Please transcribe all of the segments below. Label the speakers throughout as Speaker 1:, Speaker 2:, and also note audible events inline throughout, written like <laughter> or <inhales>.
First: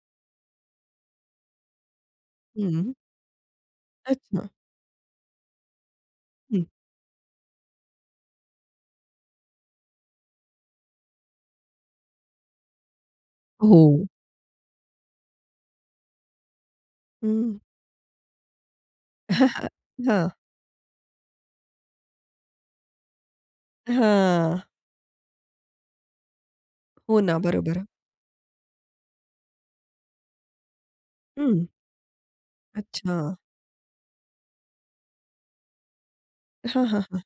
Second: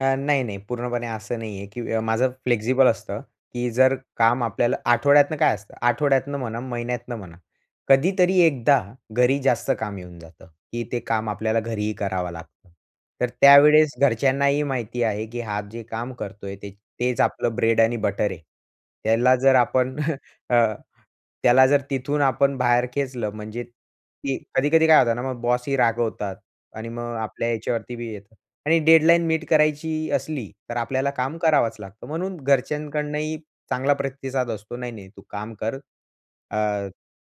Speaker 1: अ, नाही-नाही. पूर्णपणे असं नाही आहे, की माझं फ्लेक्सिबल
Speaker 2: हं.
Speaker 1: असतं, की जर काम
Speaker 2: अच्छा.
Speaker 1: आपल्याला आठवड्यातनं काय असतं, आठवड्यातनं म्हणा,
Speaker 2: हं.
Speaker 1: महिन्यातनं म्हणा. कधीतरी एकदा घरी जास्त काम येऊन जातं, की ते काम आपल्याला घरीही करावं लागतं. तर त्यावेळेस
Speaker 2: हो.
Speaker 1: घरच्यांनाही माहिती आहे, की हा जे काम करतोय ते तेच आपलं
Speaker 2: हं.
Speaker 1: ब्रेड आणि बटर आहे. त्याला जर
Speaker 2: <laughs>
Speaker 1: आपण <chuckles>
Speaker 2: हां.
Speaker 1: अ, त्याला जर तिथून आपण बाहेर खेचलं म्हणजे, की
Speaker 2: हां.
Speaker 1: कधी-कधी काय होतं ना मग बॉसही रागवतात आणि मग
Speaker 2: हो ना.
Speaker 1: आपल्या
Speaker 2: बरोबर.
Speaker 1: याच्यावरती बी येतं. आणि डेडलाईन मीट करायची असली तर आपल्याला काम
Speaker 2: हं.
Speaker 1: करावंच लागतं. म्हणून
Speaker 2: अच्छा.
Speaker 1: घरच्यांकडनंही चांगला प्रतिसाद असतो. नाही-नाही तू काम कर
Speaker 2: हां,
Speaker 1: अ
Speaker 2: हां, हां.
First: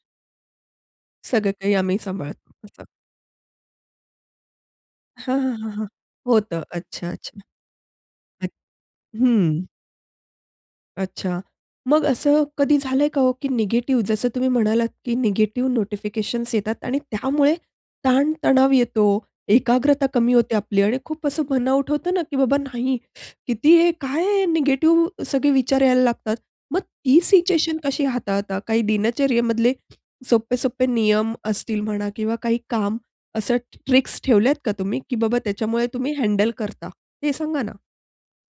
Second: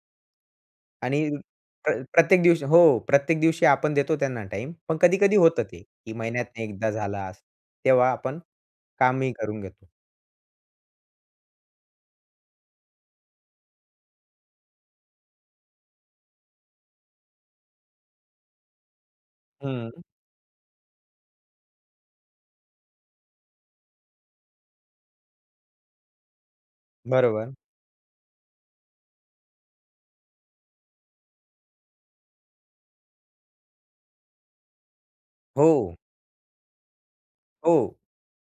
Speaker 1: आणि
Speaker 2: सगळं काही
Speaker 1: प्र
Speaker 2: आम्ही
Speaker 1: प्रत्येक
Speaker 2: सांभाळतो
Speaker 1: दिवशी.
Speaker 2: असं.
Speaker 1: हो प्रत्येक दिवशी आपण देतो त्यांना टाईम. पण कधी-कधी
Speaker 2: हां, हां,
Speaker 1: होतं
Speaker 2: हां,
Speaker 1: ते,
Speaker 2: हां.
Speaker 1: की
Speaker 2: होतं.
Speaker 1: महिन्यातनं एकदा
Speaker 2: अच्छा,
Speaker 1: झाला
Speaker 2: अच्छा.
Speaker 1: असं. तेव्हा आपण कामही करून
Speaker 2: हं.
Speaker 1: घेतो.
Speaker 2: अच्छा. मग असं कधी झालंय का हो? की निगेटिव्ह, जसं तुम्ही म्हणालात, की निगेटिव्ह नोटिफिकेशन्स येतात आणि त्यामुळे ताण-तणाव येतो,
Speaker 1: हं.
Speaker 2: एकाग्रता कमी होते आपली आणि खूप असं बर्न आऊट होतं ना, की बाबा नाही. <inhales> किती आहे? काय आहे? निगेटिव्ह सगळे विचार यायला लागतात. मग ती
Speaker 1: बरोबर.
Speaker 2: सिच्युएशन कशी हाताळता? काही दिनचर्येमधले सोपे-सोपे नियम असतील म्हणा किंवा काही काम असं ट्रिक्स ठेवल्यात का तुम्ही? की बाबा त्याच्यामुळे
Speaker 1: हो.
Speaker 2: तुम्ही हँडल करता, हे सांगा ना?
Speaker 1: हो.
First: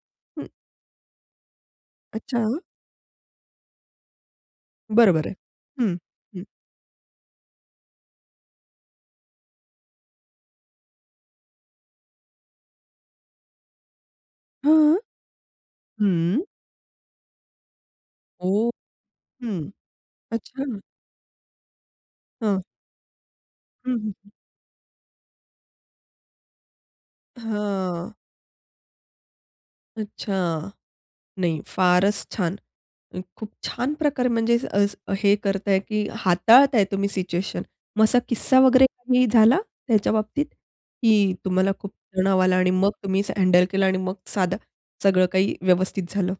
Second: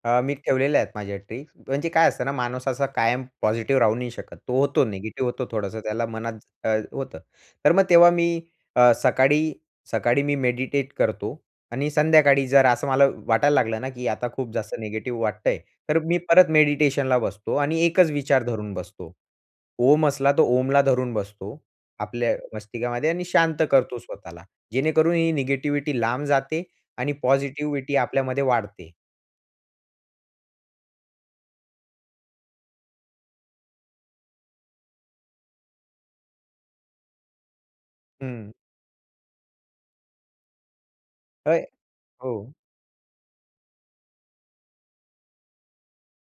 Speaker 1: अ, मी
Speaker 2: हं.
Speaker 1: ठेवलेल्या आहेत माझ्या ट्रिक्स म्हणजे काय असतं ना
Speaker 2: अच्छा.
Speaker 1: माणूस असा कायम पॉझिटिव्ह राहू नाही शकत. तो होतो
Speaker 2: बरोबर
Speaker 1: निगेटिव्ह
Speaker 2: आहे.
Speaker 1: होतो थोडंसं.
Speaker 2: हं,
Speaker 1: त्याला मनात
Speaker 2: हं.
Speaker 1: अ, होतं. तर मग तेव्हा मी अ, सकाळी सकाळी मी मेडिटेट करतो आणि संध्याकाळी जर असं मला वाटायला लागलं ना, की आता खूप जास्त
Speaker 2: हं.
Speaker 1: निगेटिव्ह वाटतंय, तर मी
Speaker 2: हं.
Speaker 1: परत मेडिटेशनला बसतो आणि एकच विचार
Speaker 2: ओह!
Speaker 1: धरून बसतो.
Speaker 2: हं.
Speaker 1: ओम असला तो
Speaker 2: अच्छा.
Speaker 1: ओमला धरून बसतो. आपल्या
Speaker 2: हं.
Speaker 1: मस्तिकामध्ये आणि शांत
Speaker 2: हं,
Speaker 1: करतो
Speaker 2: हं, हं.
Speaker 1: स्वतःला. जेणेकरून ही निगेटिव्हिटी लांब जाते आणि पॉझिटिव्हिटी
Speaker 2: हं.
Speaker 1: आपल्यामध्ये वाढते.
Speaker 2: अच्छा. नाही. फारच छान. खूप छान प्रकारे म्हणजे अ, हे करताय, की हाताळताय तुम्ही सिच्युएशन. मग असा
Speaker 1: हं.
Speaker 2: किस्सा वगैरे काही झाला त्याच्याबाबतीत? की तुम्हाला
Speaker 1: <unintelligible>
Speaker 2: खूप तणाव
Speaker 1: हो.
Speaker 2: आला आणि मग तुम्ही हँडल केलं आणि मग साधं सगळं काही व्यवस्थित झालं?